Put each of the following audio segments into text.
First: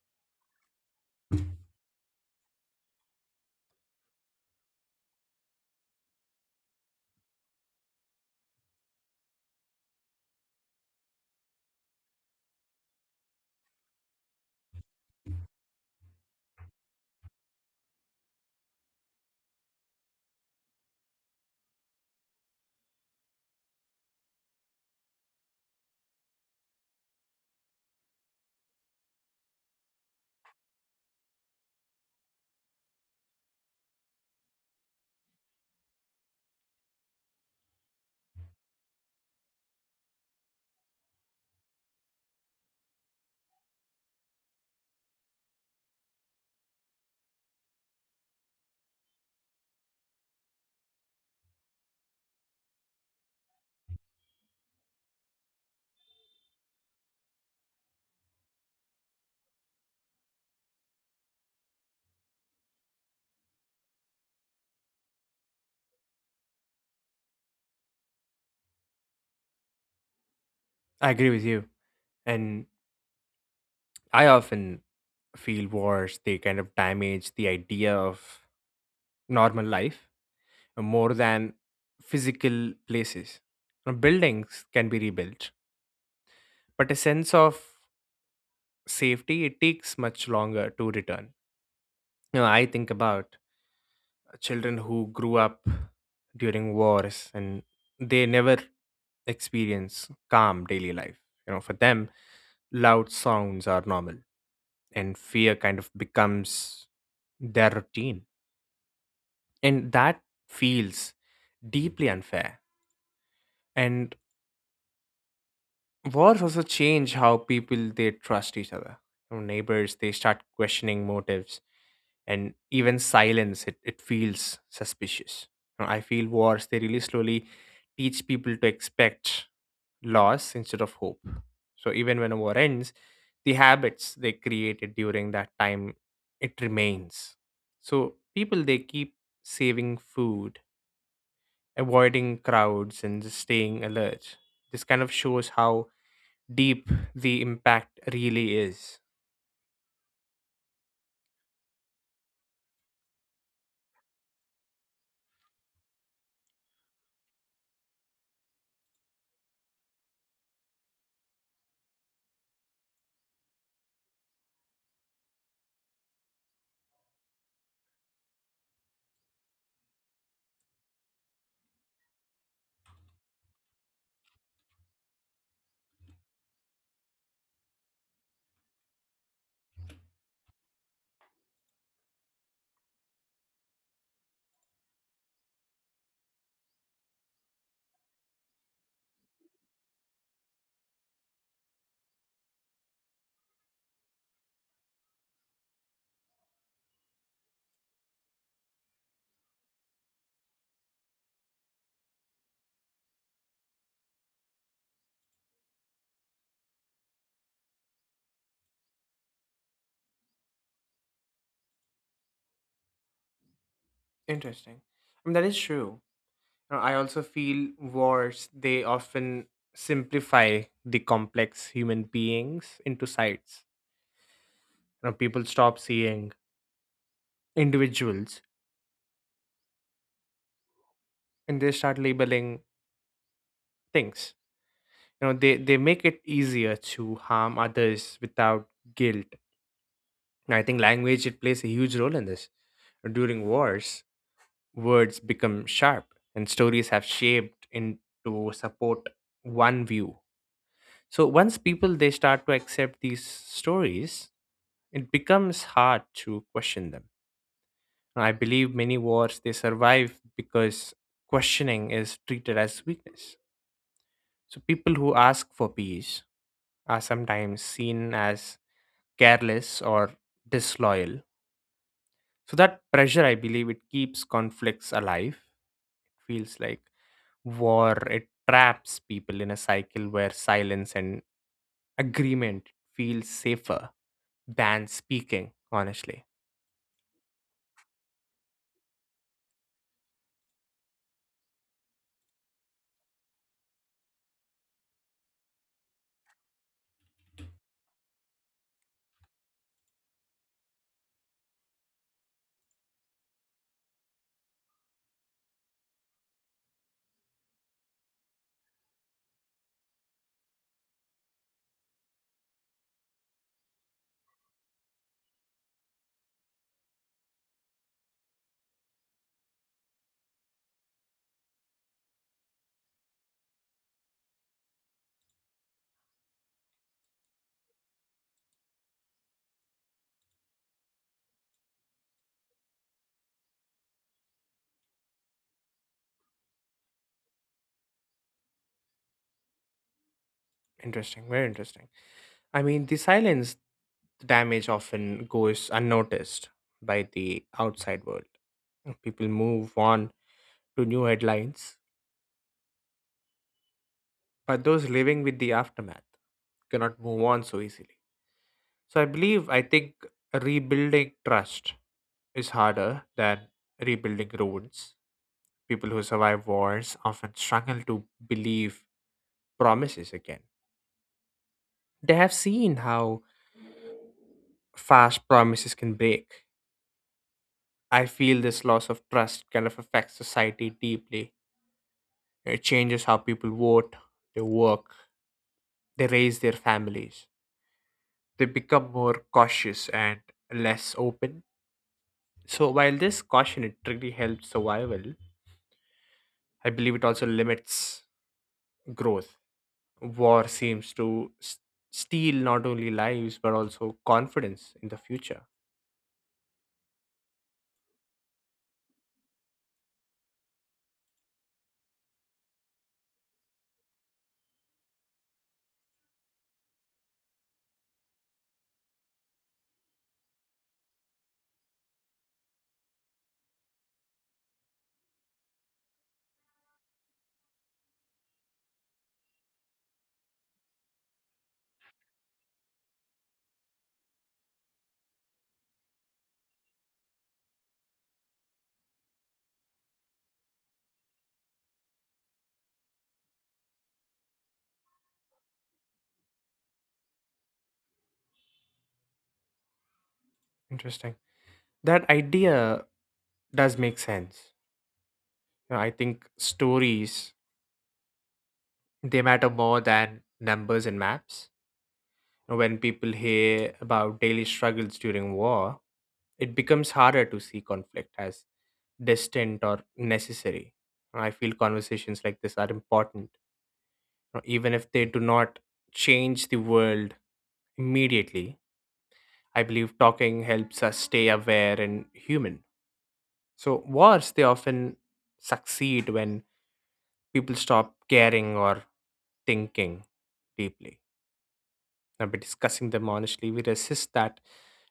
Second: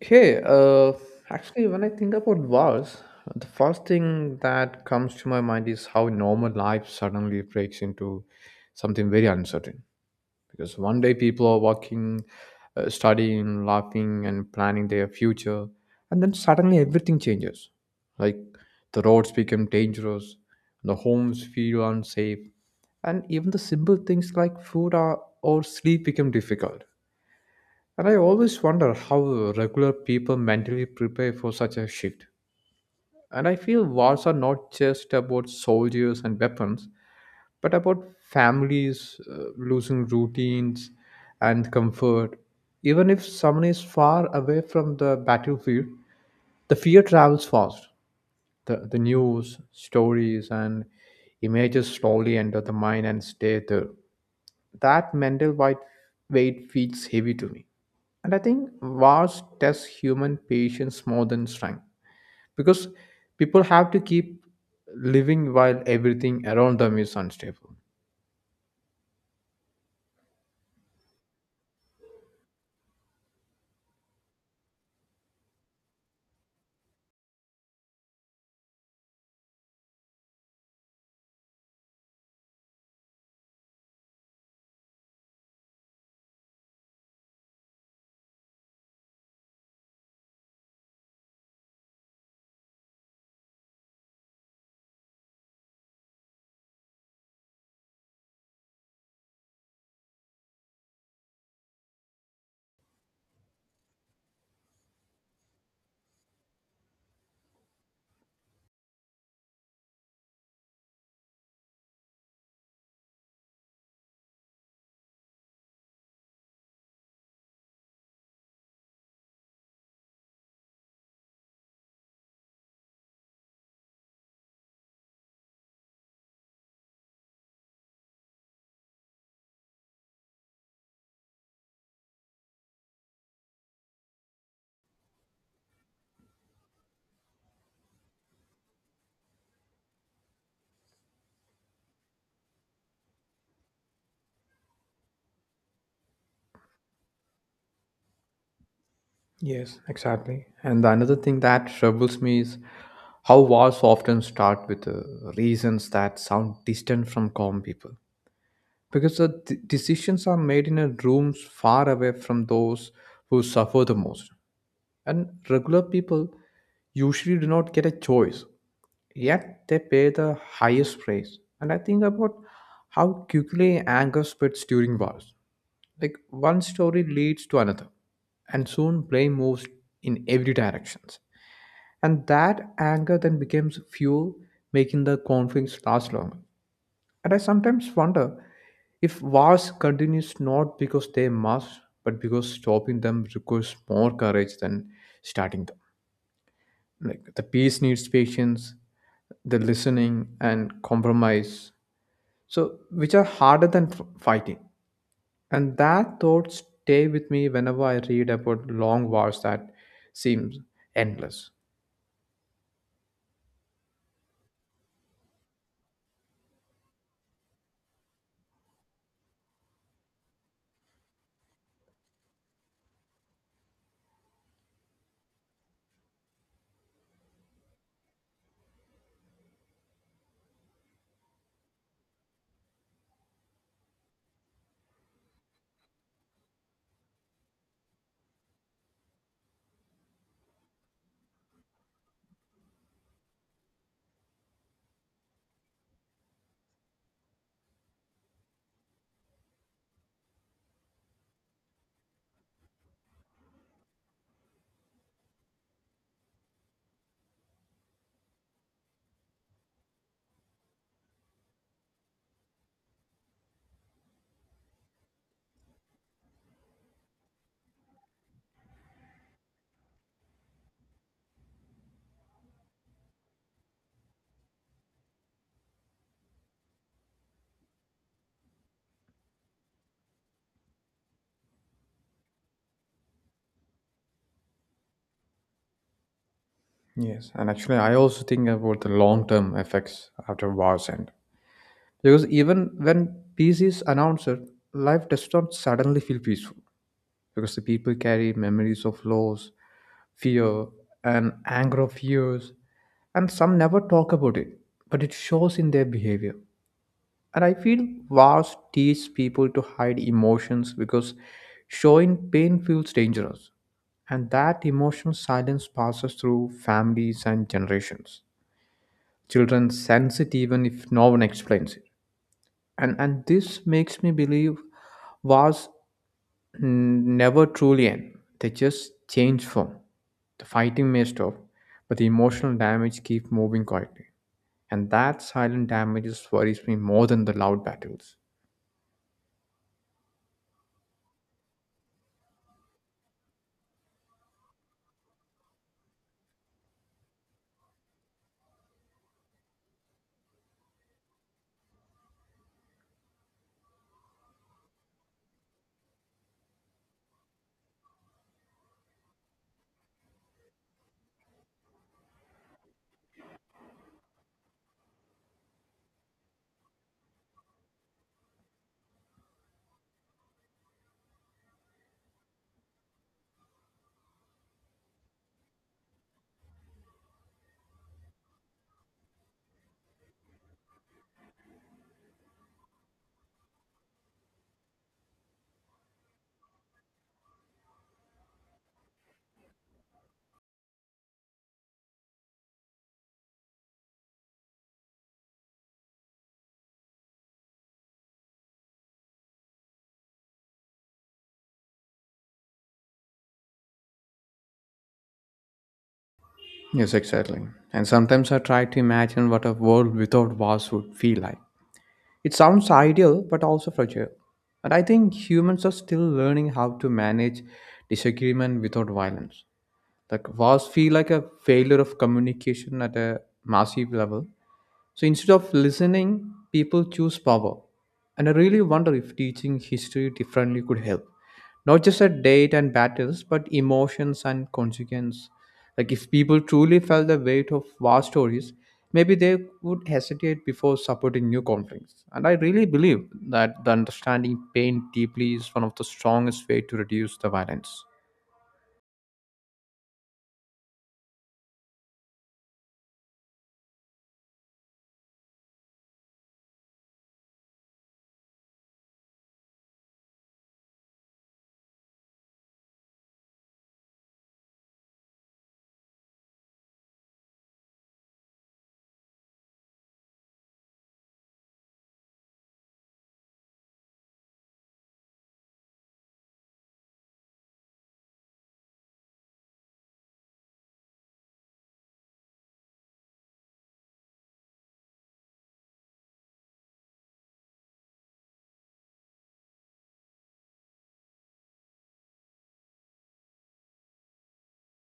Hey, uh, Actually, when I think about wars, the first thing that comes to my mind is how normal life suddenly breaks into something very uncertain. Because one day people are working, studying, laughing, and planning their future, and then suddenly everything changes. Like the roads become dangerous, the homes feel unsafe, and even the simple things like food or sleep become difficult, and I always wonder how regular people mentally prepare for such a shift. And I feel wars are not just about soldiers and weapons, but about families losing routines and comfort. Even if someone is far away from the battlefield, the fear travels fast. The news, stories, and images slowly enter the mind and stay there. That mental white weight feels heavy to me. And I think wars test human patience more than strength because people have to keep living while everything around them is unstable. I agree with you. And I often feel wars, they kind of damage the idea of normal life more than physical places. Now, buildings can be rebuilt, but a sense of safety, it takes much longer to return. I think about children who grew up during wars and they never experience calm daily life. For them, loud sounds are normal and fear kind of becomes their routine. And that feels deeply unfair. And wars also change how people they trust each other. Neighbors they start questioning motives and even silence it, it feels suspicious. I feel wars they really slowly teach people to expect loss instead of hope. So even when a war ends, the habits they created during that time it remains. So people they keep saving food, avoiding crowds, and just staying alert. This kind of shows how deep the impact really is. Yes, exactly. And the another thing that troubles me is how wars often start with reasons that sound distant from common people. Because the decisions are made in a rooms far away from those who suffer the most. And regular people usually do not get a choice. Yet they pay the highest price. And I think about how quickly anger spreads during wars. Like one story leads to another, and soon blame moves in every directions. And that anger then becomes fuel, making the conflicts last longer. And I sometimes wonder if wars continues not because they must, but because stopping them requires more courage than starting them. Like the peace needs patience, the listening and compromise, so which are harder than fighting. And that thought stay with me whenever I read about long wars that seems endless. Interesting. I mean, that is true. Now, I also feel wars, they often simplify the complex human beings into sites. People stop seeing individuals and they start labeling things. They make it easier to harm others without guilt. And I think language it plays a huge role in this. During wars, words become sharp and stories have shaped into support one view. So once people they start to accept these stories, it becomes hard to question them. I believe many wars they survive because questioning is treated as weakness. So people who ask for peace are sometimes seen as careless or disloyal. So that pressure, I believe it keeps conflicts alive. Feels like war. It traps people in a cycle where silence and agreement feels safer than speaking, honestly. Yes, and actually I also think about the long term effects after wars end, because even when peace is announced, life does not suddenly feel peaceful, because the people carry memories of loss, fear, and anger of years, and some never talk about it, but it shows in their behavior. And I feel wars teach people to hide emotions because showing pain feels dangerous. And that emotional silence passes through families and generations. Children sense it even if no one explains it. And this makes me believe wars never truly end, they just change form. The fighting may stop, but the emotional damage keeps moving quietly. And that silent damage worries me more than the loud battles. Interesting, very interesting. I mean, the silence damage often goes unnoticed by the outside world. People move on to new headlines, but those living with the aftermath cannot move on so easily. So I think rebuilding trust is harder than rebuilding roads. People who survive wars often struggle to believe promises again. They have seen how fast promises can break. I feel this loss of trust kind of affects society deeply. It changes how people vote, they work, they raise their families. They become more cautious and less open. So while this caution it really helps survival, I believe it also limits growth. War seems to steal not only lives but also confidence in the future. Yes, exactly. And sometimes I try to imagine what a world without wars would feel like. It sounds ideal, but also fragile. And I think humans are still learning how to manage disagreement without violence. Like wars feel like a failure of communication at a massive level, so instead of listening, people choose power. And I really wonder if teaching history differently could help. Not just at date and battles, but emotions and consequence. Like if people truly felt the weight of war stories, maybe they would hesitate before supporting new conflicts. And I really believe that the understanding pain deeply is one of the strongest way to reduce the violence. Interesting. That idea does make sense. I think stories they matter more than numbers and maps. When people hear about daily struggles during war, it becomes harder to see conflict as distant or necessary. I feel conversations like this are important, you know, even if they do not change the world immediately. I believe talking helps us stay aware and human. So wars, they often succeed when people stop caring or thinking deeply. Now, by discussing them honestly, we resist that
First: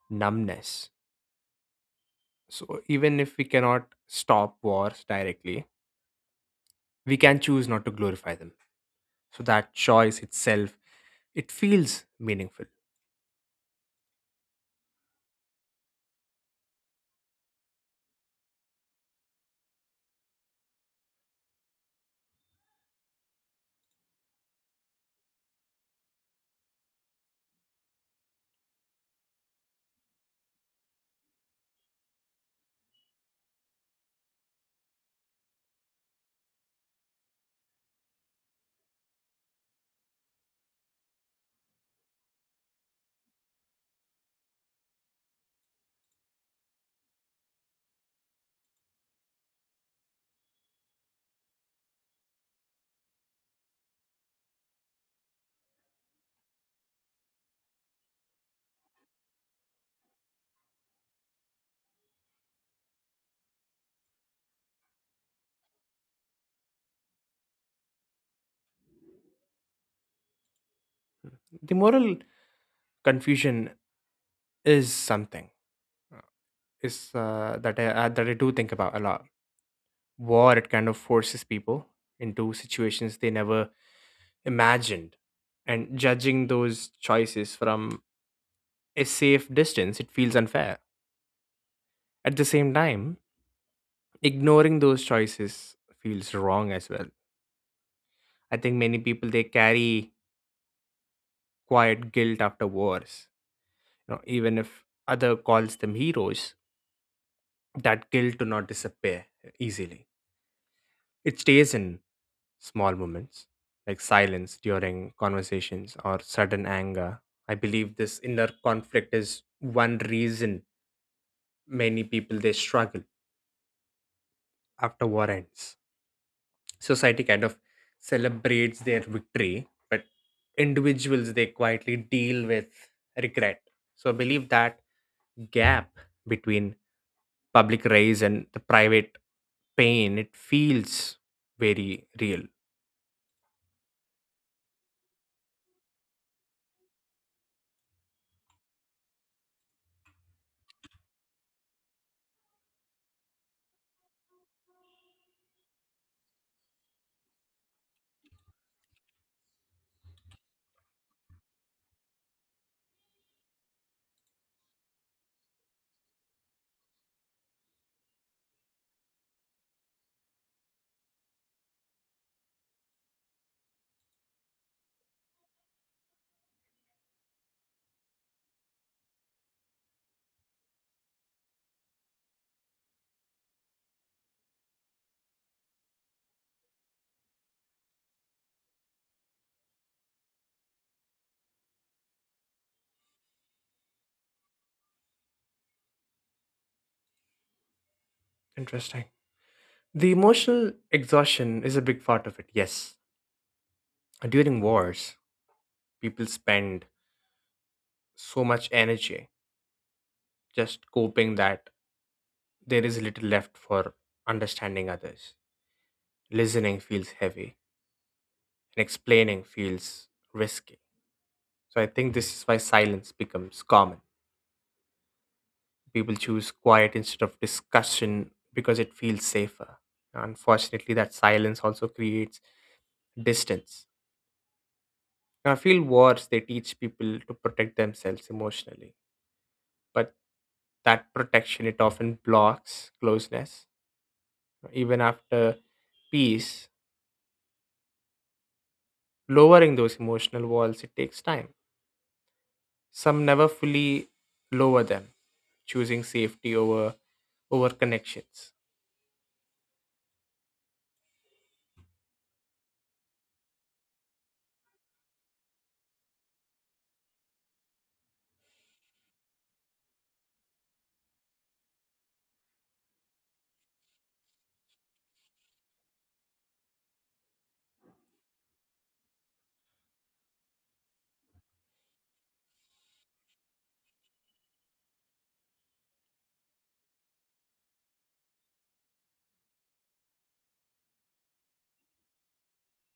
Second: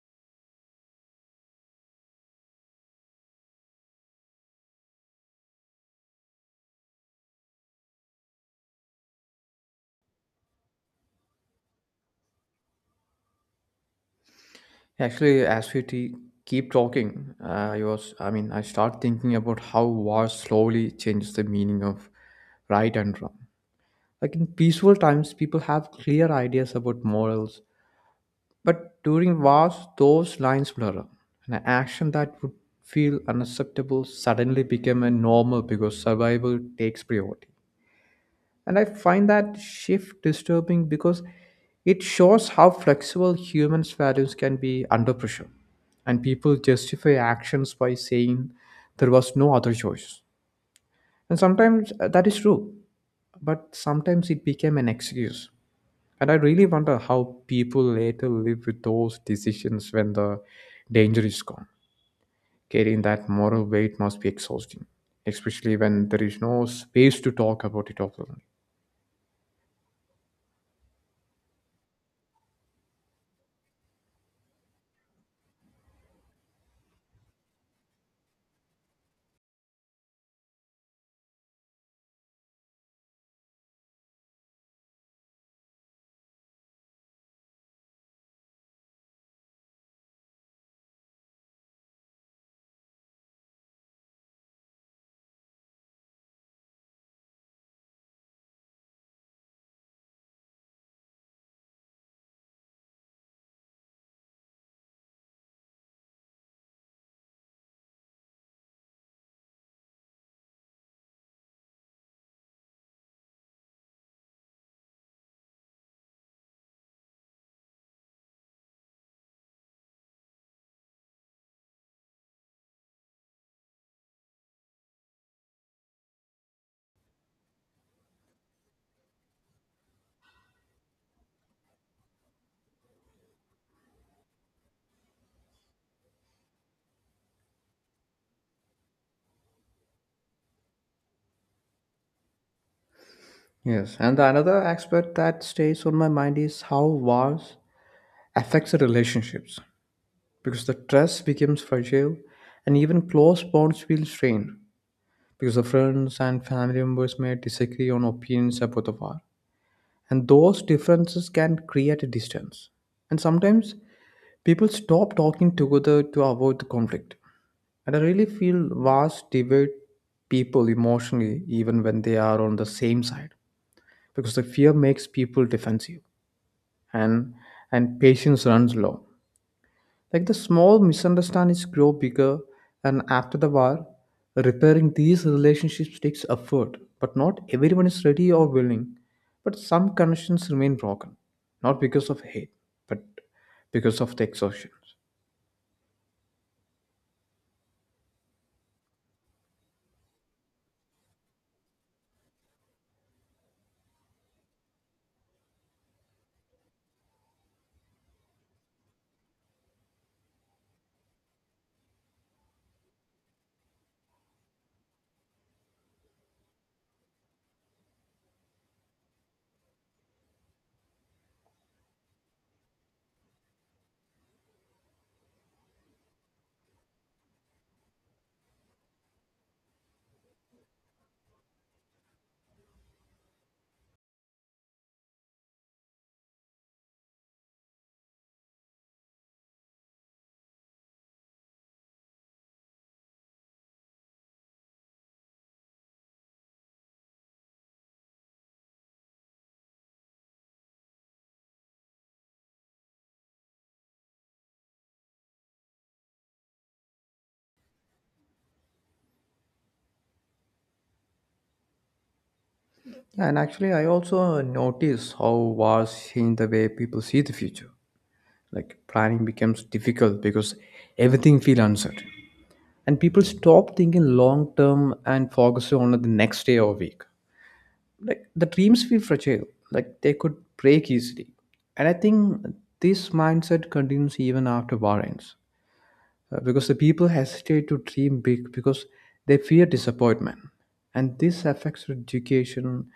numbness. So even if we cannot stop wars directly, we can choose not to glorify them. So that choice itself, it feels meaningful. Actually, as we keep talking, I was, I mean, I start thinking about how war slowly changes the meaning of right and wrong. Like in peaceful times, people have clear ideas about morals, but during wars, those lines blur. An action that would feel unacceptable suddenly became a normal because survival takes priority. And I find that shift disturbing because it shows how flexible humans' values can be under pressure. And people justify actions by saying there was no other choice. And sometimes that is true, but sometimes it became an excuse. And I really wonder how people later live with those decisions when the danger is gone. Carrying that moral weight must be exhausting, especially when there is no space to talk about it openly. The moral confusion is something is that I do think about a lot. War it kind of forces people into situations they never imagined, and judging those choices from a safe distance it feels unfair. At the same time, ignoring those choices feels wrong as well. I think many people they carry quiet guilt after wars. You know, even if other calls them heroes, that guilt do not disappear easily. It stays in small moments, like silence during conversations or sudden anger. I believe this inner conflict is one reason many people they struggle after war ends. Society kind of celebrates their victory, but individuals they quietly deal with regret. So I believe that gap between public raise and the private pain, it feels very real. Yes, and the another aspect that stays on my mind is how wars affects the relationships, because the trust becomes fragile and even close bonds feel strained, because the friends and family members may disagree on opinions about the war, and those differences can create a distance, and sometimes people stop talking together to avoid the conflict. And I really feel wars divide people emotionally even when they are on the same side, because the fear makes people defensive, and and patience runs low. Like the small misunderstandings grow bigger, and after the war, repairing these relationships takes effort. But not everyone is ready or willing. But some connections remain broken, not because of hate, but because of the exhaustion. Interesting. The emotional exhaustion is a big part of it, yes. During wars, people spend so much energy just coping that there is little left for understanding others. Listening feels heavy, and explaining feels risky. So I think this is why silence becomes common. People choose quiet instead of discussion because it feels safer. Unfortunately, that silence also creates distance. Now, I feel wars, they teach people to protect themselves emotionally, but that protection it often blocks closeness even after peace. Lowering those emotional walls it takes time. Some never fully lower them, choosing safety over connections. Yeah, and actually, I also notice how wars change the way people see the future. Like planning becomes difficult because everything feels uncertain. And people stop thinking long term and focus on the next day or week, like the dreams feel fragile, like they could break easily. And I think this mindset continues even after war ends, because the people hesitate to dream big because they fear disappointment, and this affects their education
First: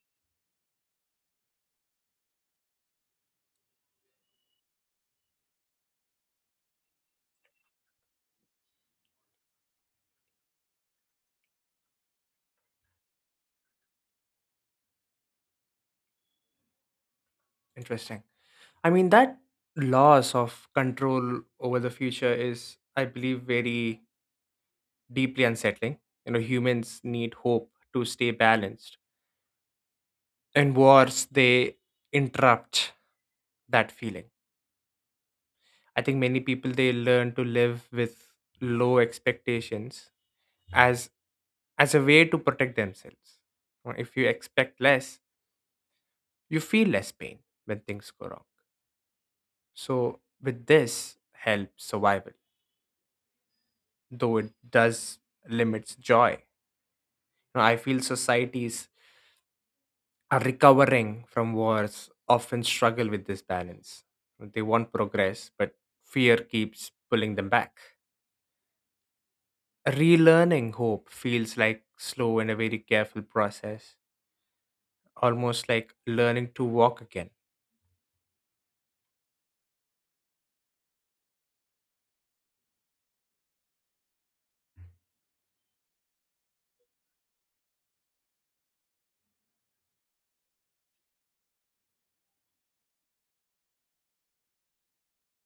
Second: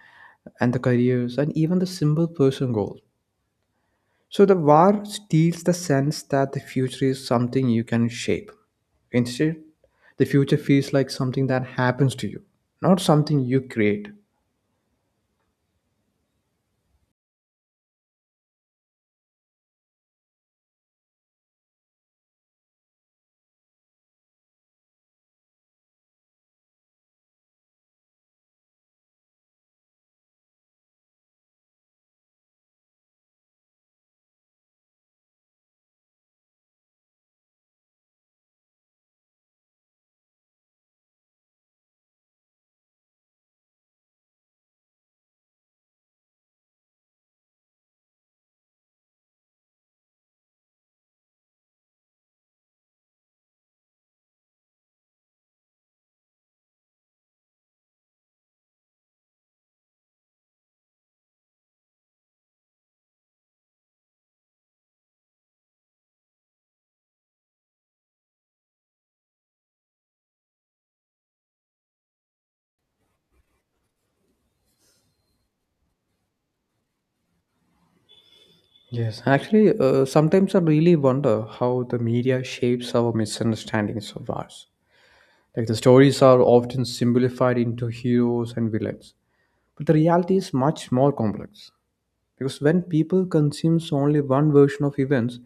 and the careers and even the simple personal goals. So the war steals the sense that the future is something you can shape. Instead, the future feels like something that happens to you, not something you create. Interesting. I mean, that loss of control over the future is, I believe, very deeply unsettling. You know, humans need hope to stay balanced, and wars they interrupt that feeling. I think many people they learn to live with low expectations as as a way to protect themselves. If you expect less, you feel less pain when things go wrong. So with this helps survival, though it does limits joy. Now, I feel societies are recovering from wars often struggle with this balance. They want progress, but fear keeps pulling them back. Relearning hope feels like slow and a very careful process, almost like learning to walk again. Yes, actually, sometimes I really wonder how the media shapes our misunderstandings of wars. Like the stories are often simplified into heroes and villains, but the reality is much more complex. Because when people consumes only one version of events,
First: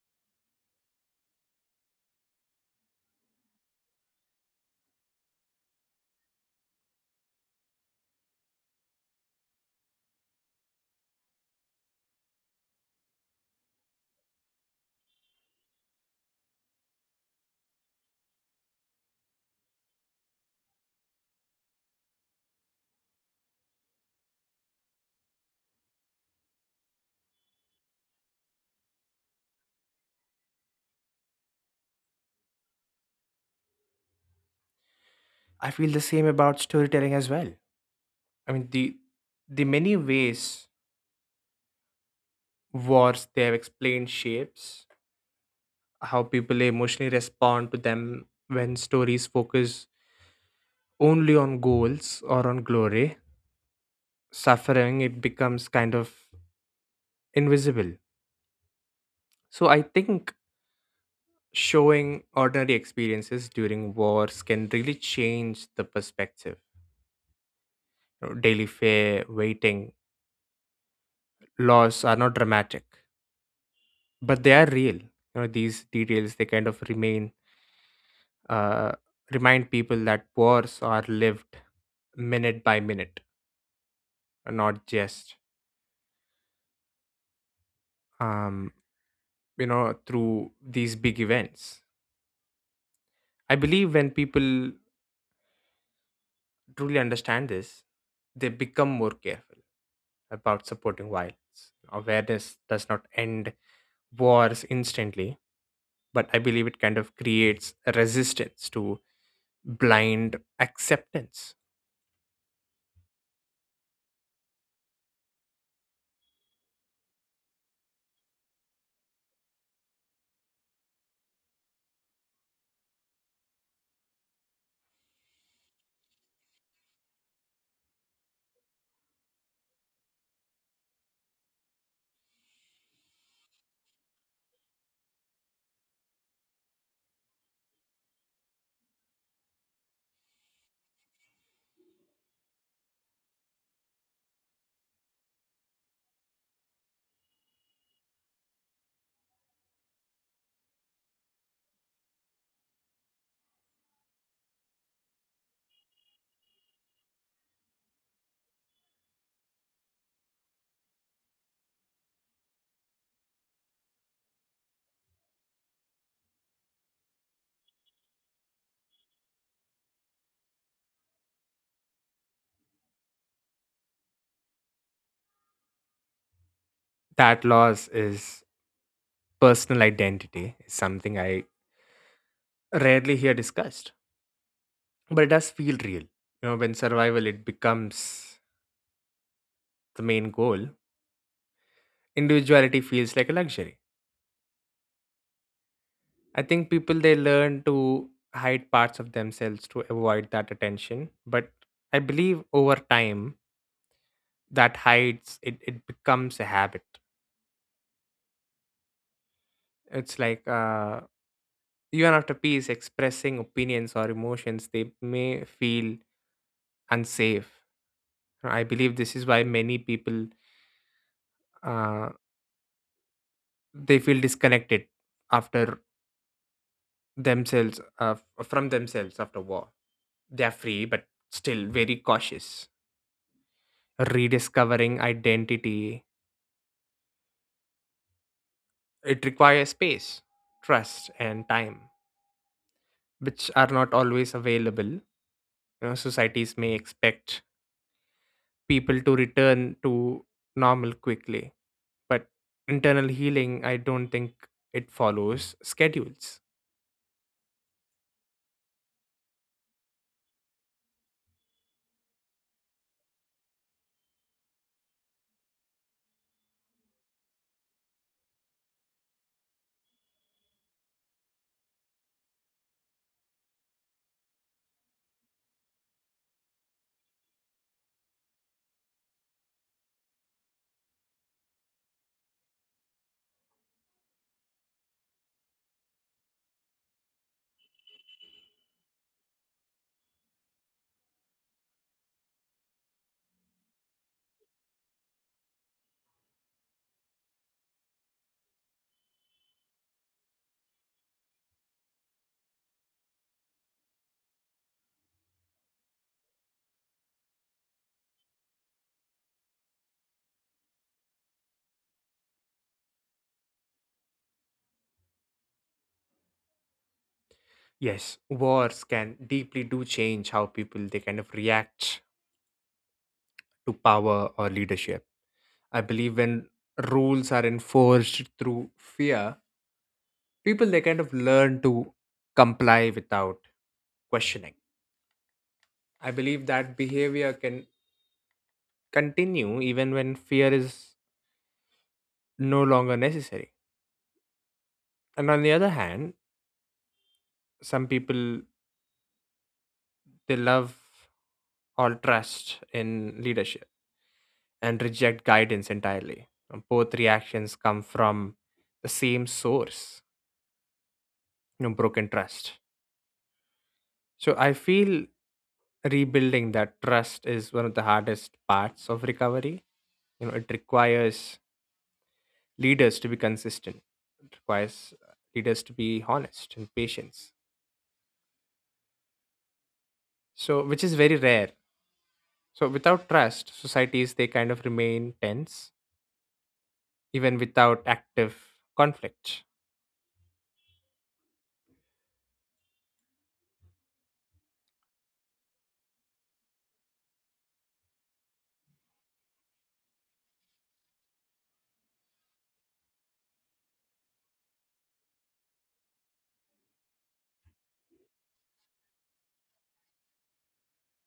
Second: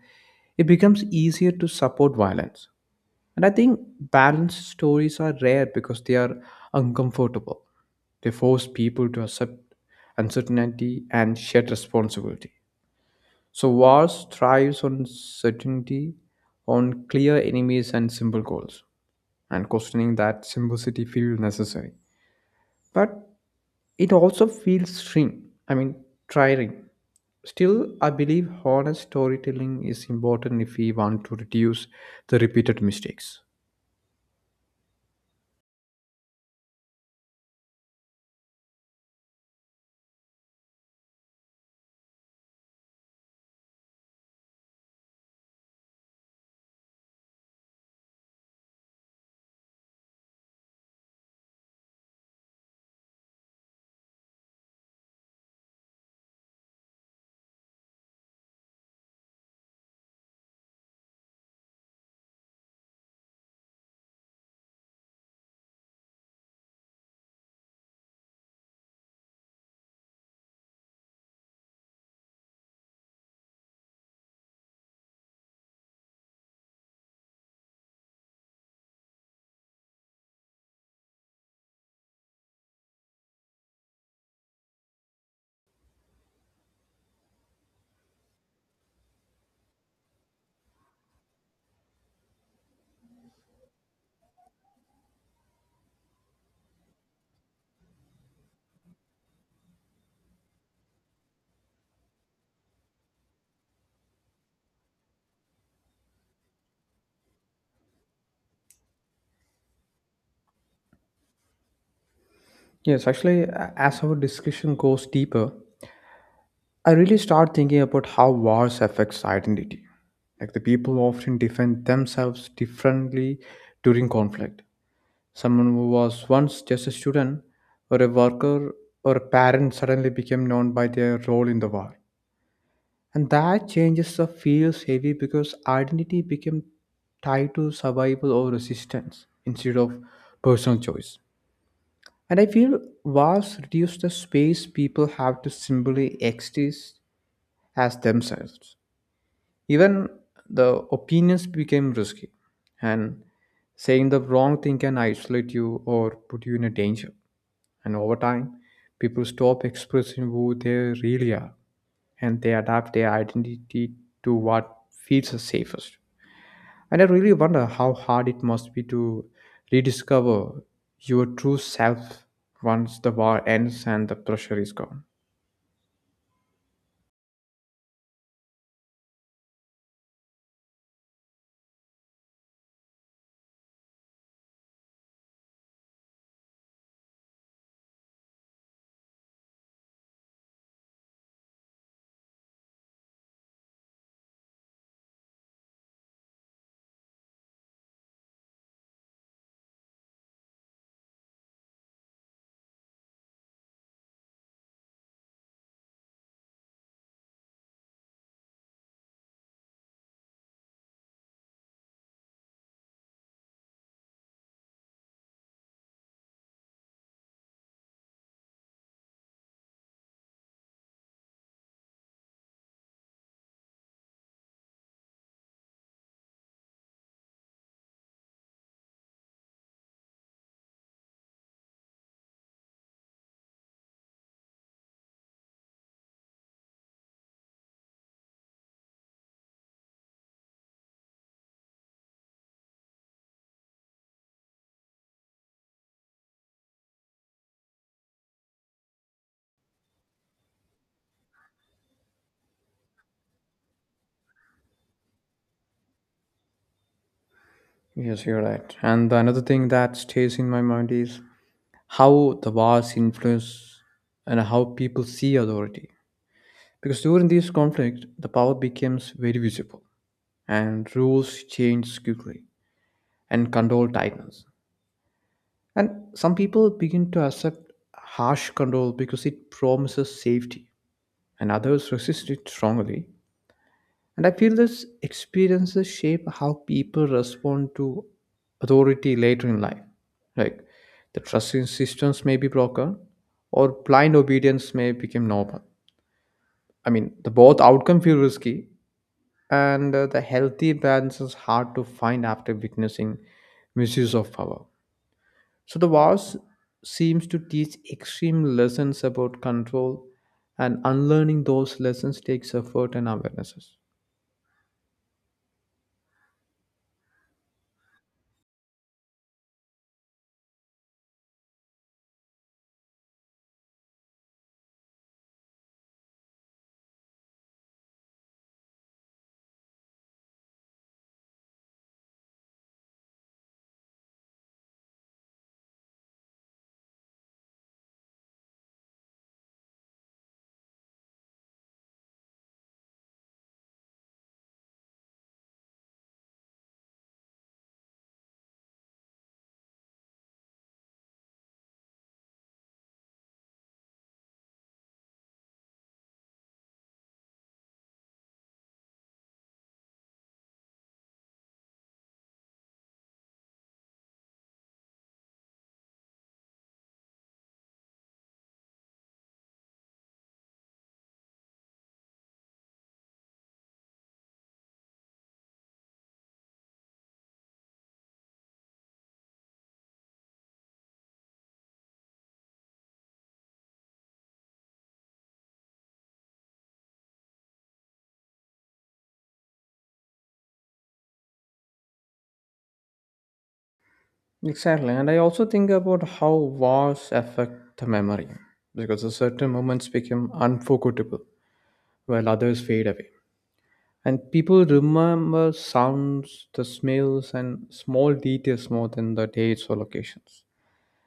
it becomes easier to support violence. And I think balanced stories are rare because they are uncomfortable. They force people to accept uncertainty and shared responsibility. So wars thrives on certainty, on clear enemies and simple goals, and questioning that simplicity feels necessary. But it also feels strange. I mean, tiring. Still, I believe honest storytelling is important if we want to reduce the repeated mistakes. I feel the same about storytelling as well. I mean, the many ways wars they have explained shapes how people emotionally respond to them when stories focus only on goals or on glory. Suffering it becomes kind of invisible. So I think showing ordinary experiences during wars can really change the perspective. You know, daily fare, waiting, loss are not dramatic, but they are real. You know, these details they kind of remain uh, remind people that wars are lived minute by minute, and not just um, you know, through these big events. I believe when people truly understand this, they become more careful about supporting violence. Awareness does not end wars instantly, but I believe it kind of creates a resistance to blind acceptance. Yes, actually, as our discussion goes deeper, I really start thinking about how wars affects identity. Like the people often defend themselves differently during conflict. Someone who was once just a student or a worker or a parent suddenly became known by their role in the war. And that changes the feels heavy because identity became tied to survival or resistance instead of personal choice. And I feel walls reduce the space people have to simply exist as themselves. Even the opinions became risky, and saying the wrong thing can isolate you or put you in a danger. And over time, people stop expressing who they really are, and they adapt their identity to what feels the safest. And I really wonder how hard it must be to rediscover your true self once the war ends and the pressure is gone. That loss is personal identity, is something I rarely hear discussed, but it does feel real. You know, when survival it becomes the main goal, individuality feels like a luxury. I think people they learn to hide parts of themselves to avoid that attention, but I believe over time that hides it, it becomes a habit. It's like Even after peace, expressing opinions or emotions, they may feel unsafe. I believe this is why many people uh, they feel disconnected after themselves from themselves after war. They are free, but still very cautious. Rediscovering identity it requires space, trust, and time, which are not always available. You know, societies may expect people to return to normal quickly, but internal healing, I don't think it follows schedules. Yes, you're right. And another thing that stays in my mind is how the wars influence and how people see authority. Because during this conflict, the power becomes very visible and rules change quickly and control tightens. And some people begin to accept harsh control because it promises safety and others resist it strongly. And I feel these experiences shape how people respond to authority later in life. Like the trust in systems may be broken, or blind obedience may become normal. I mean, the both outcome feel risky, and the healthy balance is hard to find after witnessing misuse of power. So the wars seems to teach extreme lessons about control, and unlearning those lessons takes effort and awarenesses. Yes, wars can deeply do change how people they kind of react to power or leadership. I believe when rules are enforced through fear, people they kind of learn to comply without questioning. I believe that behavior can continue even when fear is no longer necessary. And on the other hand, some people they love all trust in leadership and reject guidance entirely. Both reactions come from the same source, you know, broken trust. So I feel rebuilding that trust is one of the hardest parts of recovery. You know, it requires leaders to be consistent. It requires leaders to be honest and patience. So which is very rare. So without trust, societies they kind of remain tense, even without active conflict. Exactly, and I also think about how wars affect the memory, because a certain moments become unforgettable while others fade away. And people remember sounds, the smells, and small details more than the dates or locations.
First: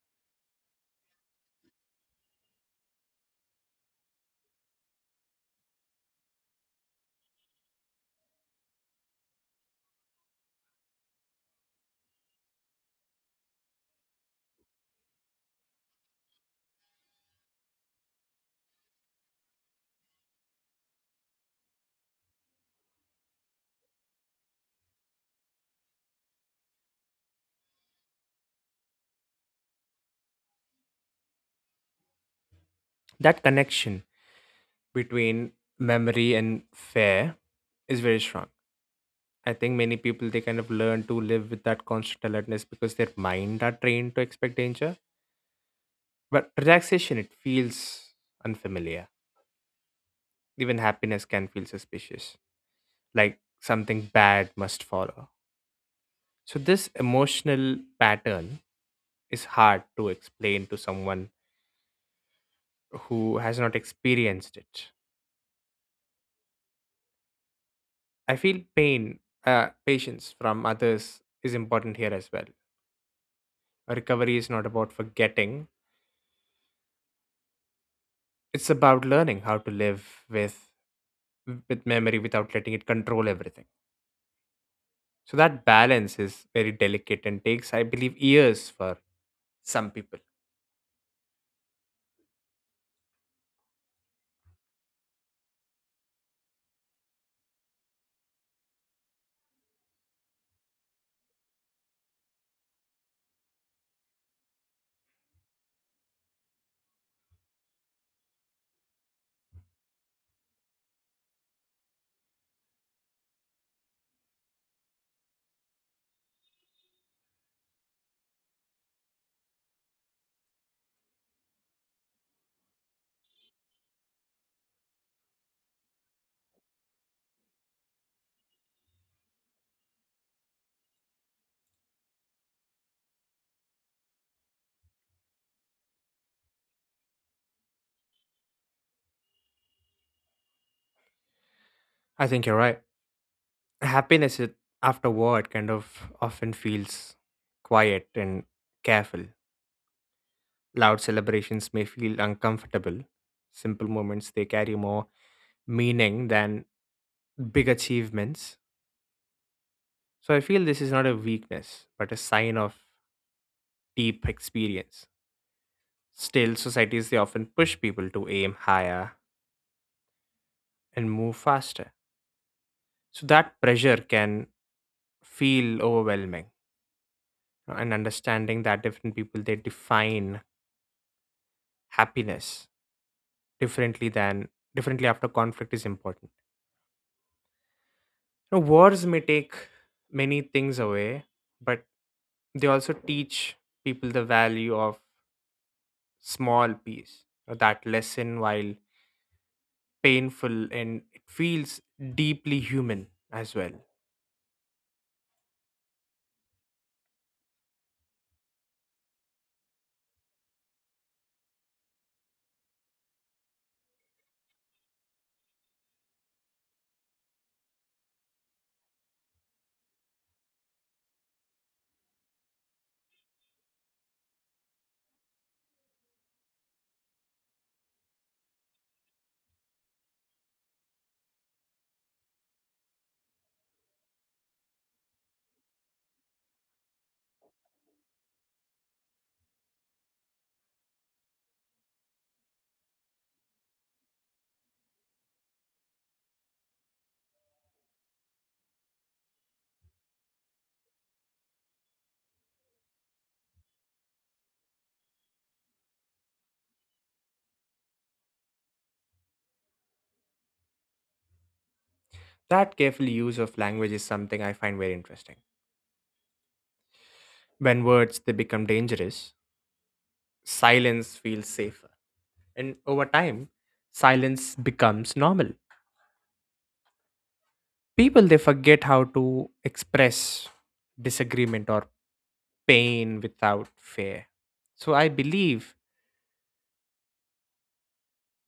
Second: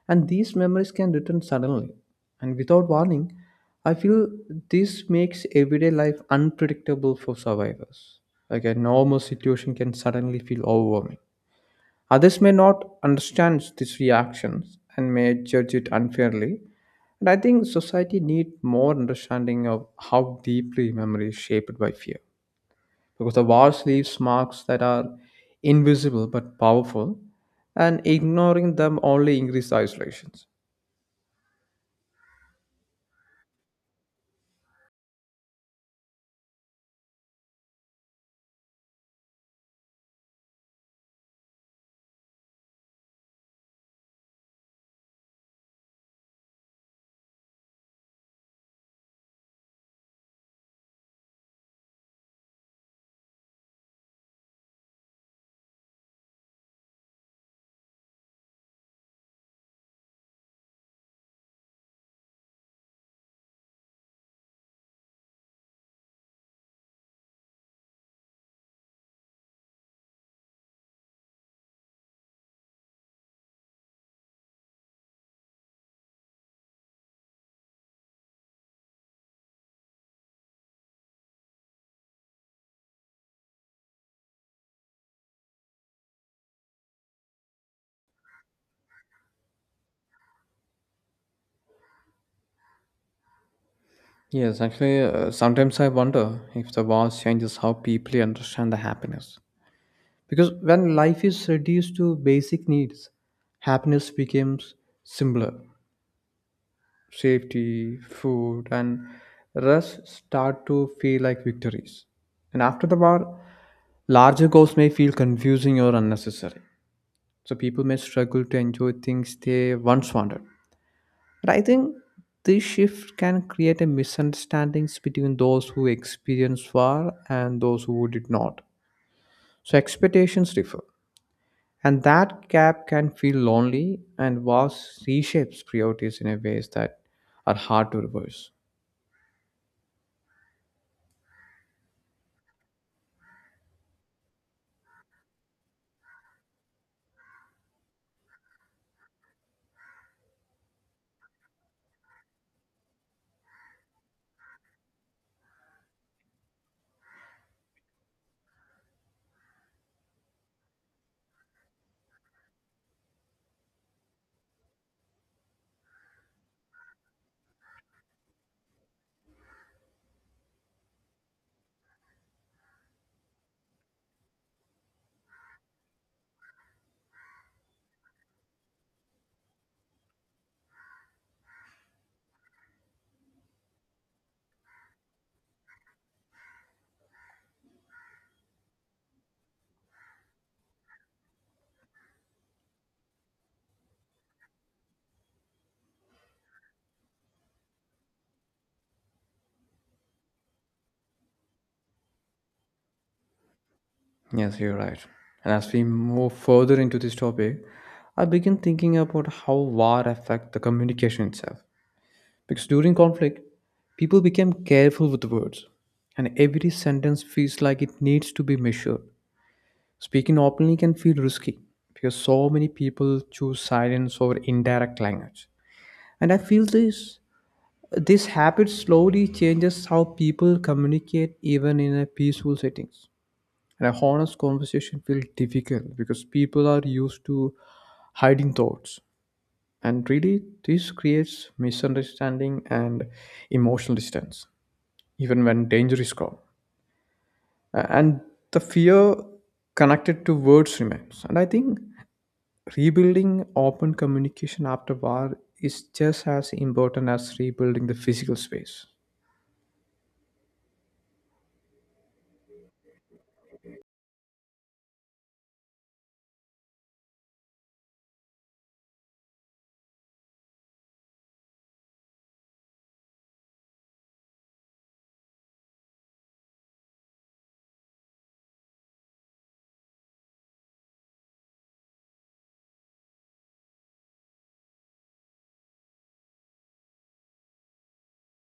And these memories can return suddenly and without warning. I feel this makes everyday life unpredictable for survivors. Like a normal situation can suddenly feel overwhelming. Others may not understand these reactions and may judge it unfairly. And I think society needs more understanding of how deeply memory is shaped by fear. Because the wars leaves marks that are invisible but powerful, and ignoring them only increases isolations. That connection between memory and fear is very strong. I think many people they kind of learn to live with that constant alertness because their mind are trained to expect danger. But relaxation it feels unfamiliar. Even happiness can feel suspicious, like something bad must follow. So this emotional pattern is hard to explain to someone who has not experienced it. I feel patience from others is important here as well. Recovery is not about forgetting. It's about learning how to live with memory without letting it control everything. So that balance is very delicate and takes, I believe, years for some people. Yes, actually, sometimes I wonder if the wars changes how people understand the happiness. Because when life is reduced to basic needs, happiness becomes simpler. Safety, food, and rest start to feel like victories. And after the war, larger goals may feel confusing or unnecessary. So people may struggle to enjoy things they once wanted. But I think this shift can create a misunderstandings between those who experienced war and those who did not. So expectations differ. And that gap can feel lonely, and wars reshapes priorities in a ways that are hard to reverse. I think you're right. happiness it- Afterward kind of often feels quiet and careful. Loud celebrations may feel uncomfortable. Simple moments they carry more meaning than big achievements. So I feel this is not a weakness but a sign of deep experience. Still, societies they often push people to aim higher and move faster. So that pressure can feel overwhelming. And understanding that different people they define happiness differently than differently after conflict is important. You wars may take many things away, but they also teach people the value of small peace. That lesson, while painful, and it feels deeply human as well. Yes, you're right. And as we move further into this topic, I begin thinking about how war affect the communication itself. Because during conflict, people became careful with words, and every sentence feels like it needs to be measured. Speaking openly can feel risky because so many people choose silence over indirect language. And I feel this habit slowly changes how people communicate even in a peaceful settings. And a honest conversation feels difficult because people are used to hiding thoughts. And really, this creates misunderstanding and emotional distance, even when danger is gone. And the fear connected to words remains. And I think rebuilding open communication after war is just as important as rebuilding the physical space. That careful use of language is something I find very interesting. When words they become dangerous, silence feels safer. And over time, silence becomes normal. People they forget how to express disagreement or pain without fear. So I believe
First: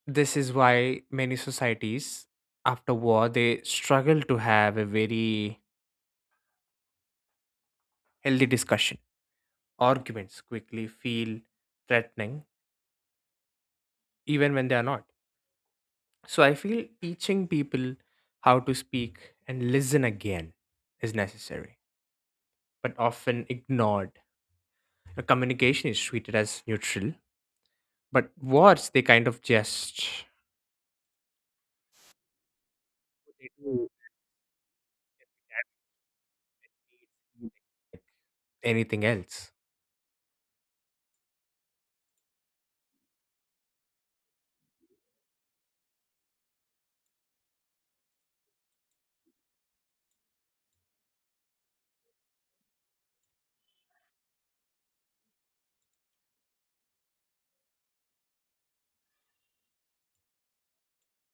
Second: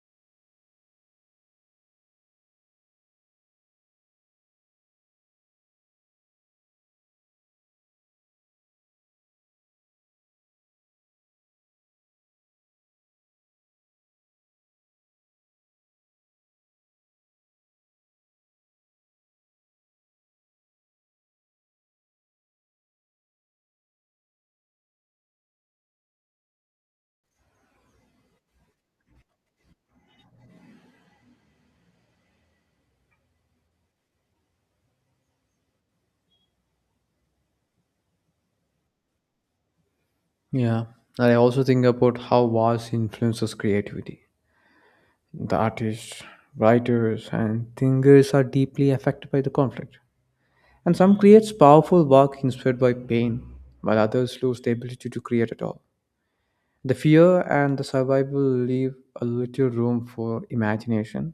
this is why many societies after war they struggle to have a very healthy discussion. Arguments quickly feel threatening even when they are not. So I feel teaching people how to speak and listen again is necessary, but often ignored. Communication is treated as neutral, but words, they kind of just they do anything else. Yeah. And I also think about how wars influences creativity. The artists, writers, and thinkers are deeply affected by the conflict. And some creates powerful work inspired by pain, while others lose the ability to create at all. The fear and the survival leave a little room for imagination.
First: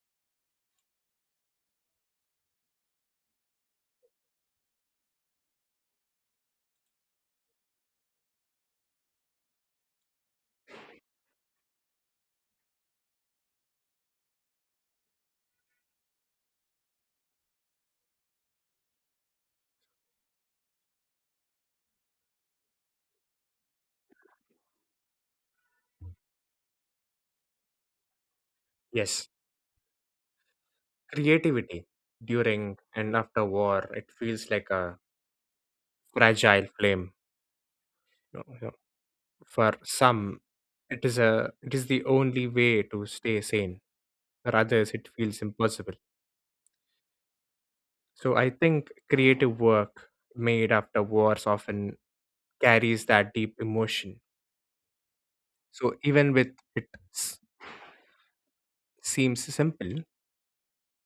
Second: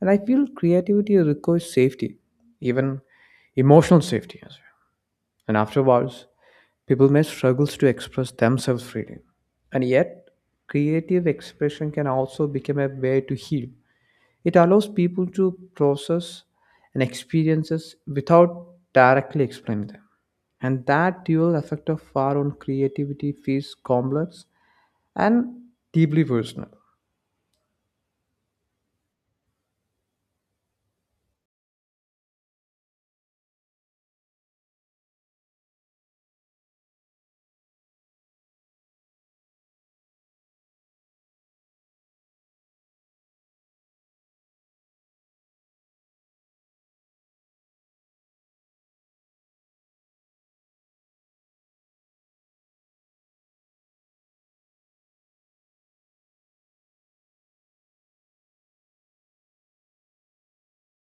And I feel creativity requires safety, even emotional safety as well. And afterwards, people may struggle to express themselves freely. And yet, creative expression can also become a way to heal. It allows people to process and experiences without directly explaining them. And that dual effect of our own creativity feels complex and deeply personal. Yes. Creativity during and after war, it feels like a fragile flame. You know, you know, For some, it is the only way to stay sane. For others, it feels impossible. So I think creative work made after wars often carries that deep emotion. So even with it s- seems simple,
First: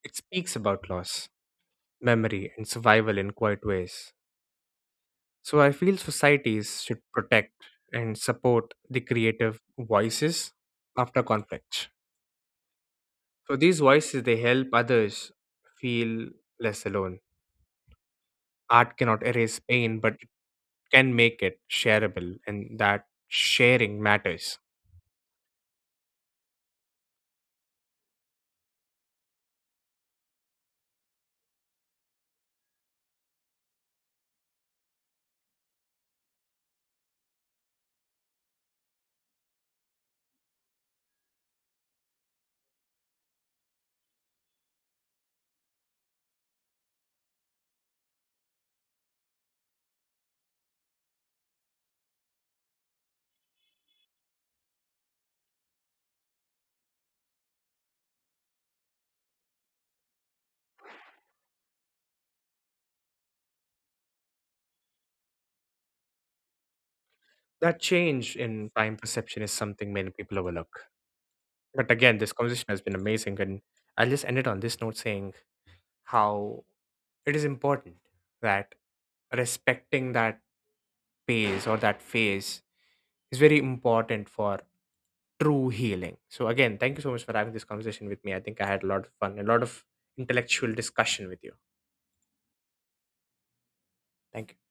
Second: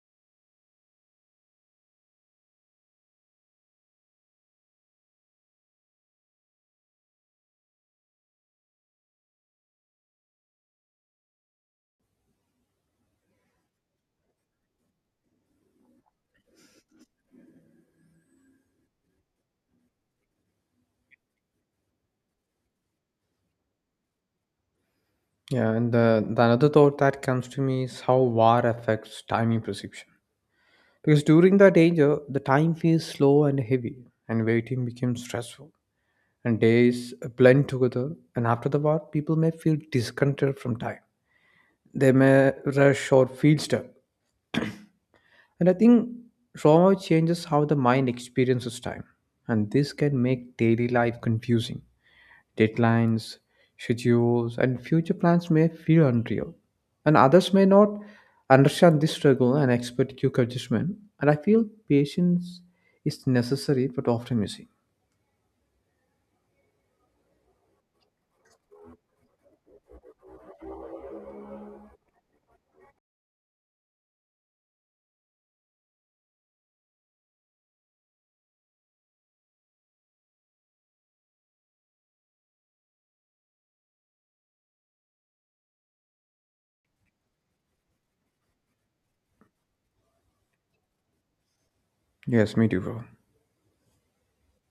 it speaks about loss, memory, and survival in quiet ways. So I feel societies should protect and support the creative voices after conflict. So these voices they help others feel less alone. Art cannot erase pain, but it can make it shareable, and that sharing matters. Yeah, and the another thought that comes to me is how war affects timing perception. Because during the danger, the time feels slow and heavy, and waiting becomes stressful. And days blend together, and after the war, people may feel disconnected from time. They may rush or feel stuck. And I think trauma changes how the mind experiences time, and this can make daily life confusing. Deadlines, schedules, and future plans may feel unreal, and others may not understand this struggle and expect quick adjustment. And I feel patience is necessary but often missing. That change in time perception is something many people overlook. But again, this conversation has been amazing. And I'll just end it on this note, saying how it is important that respecting that pace or that phase is very important for true healing. So again, thank you so much for having this conversation with me. I think I had a lot of fun, a lot of intellectual discussion with you. Yes, me too, bro. Thank you.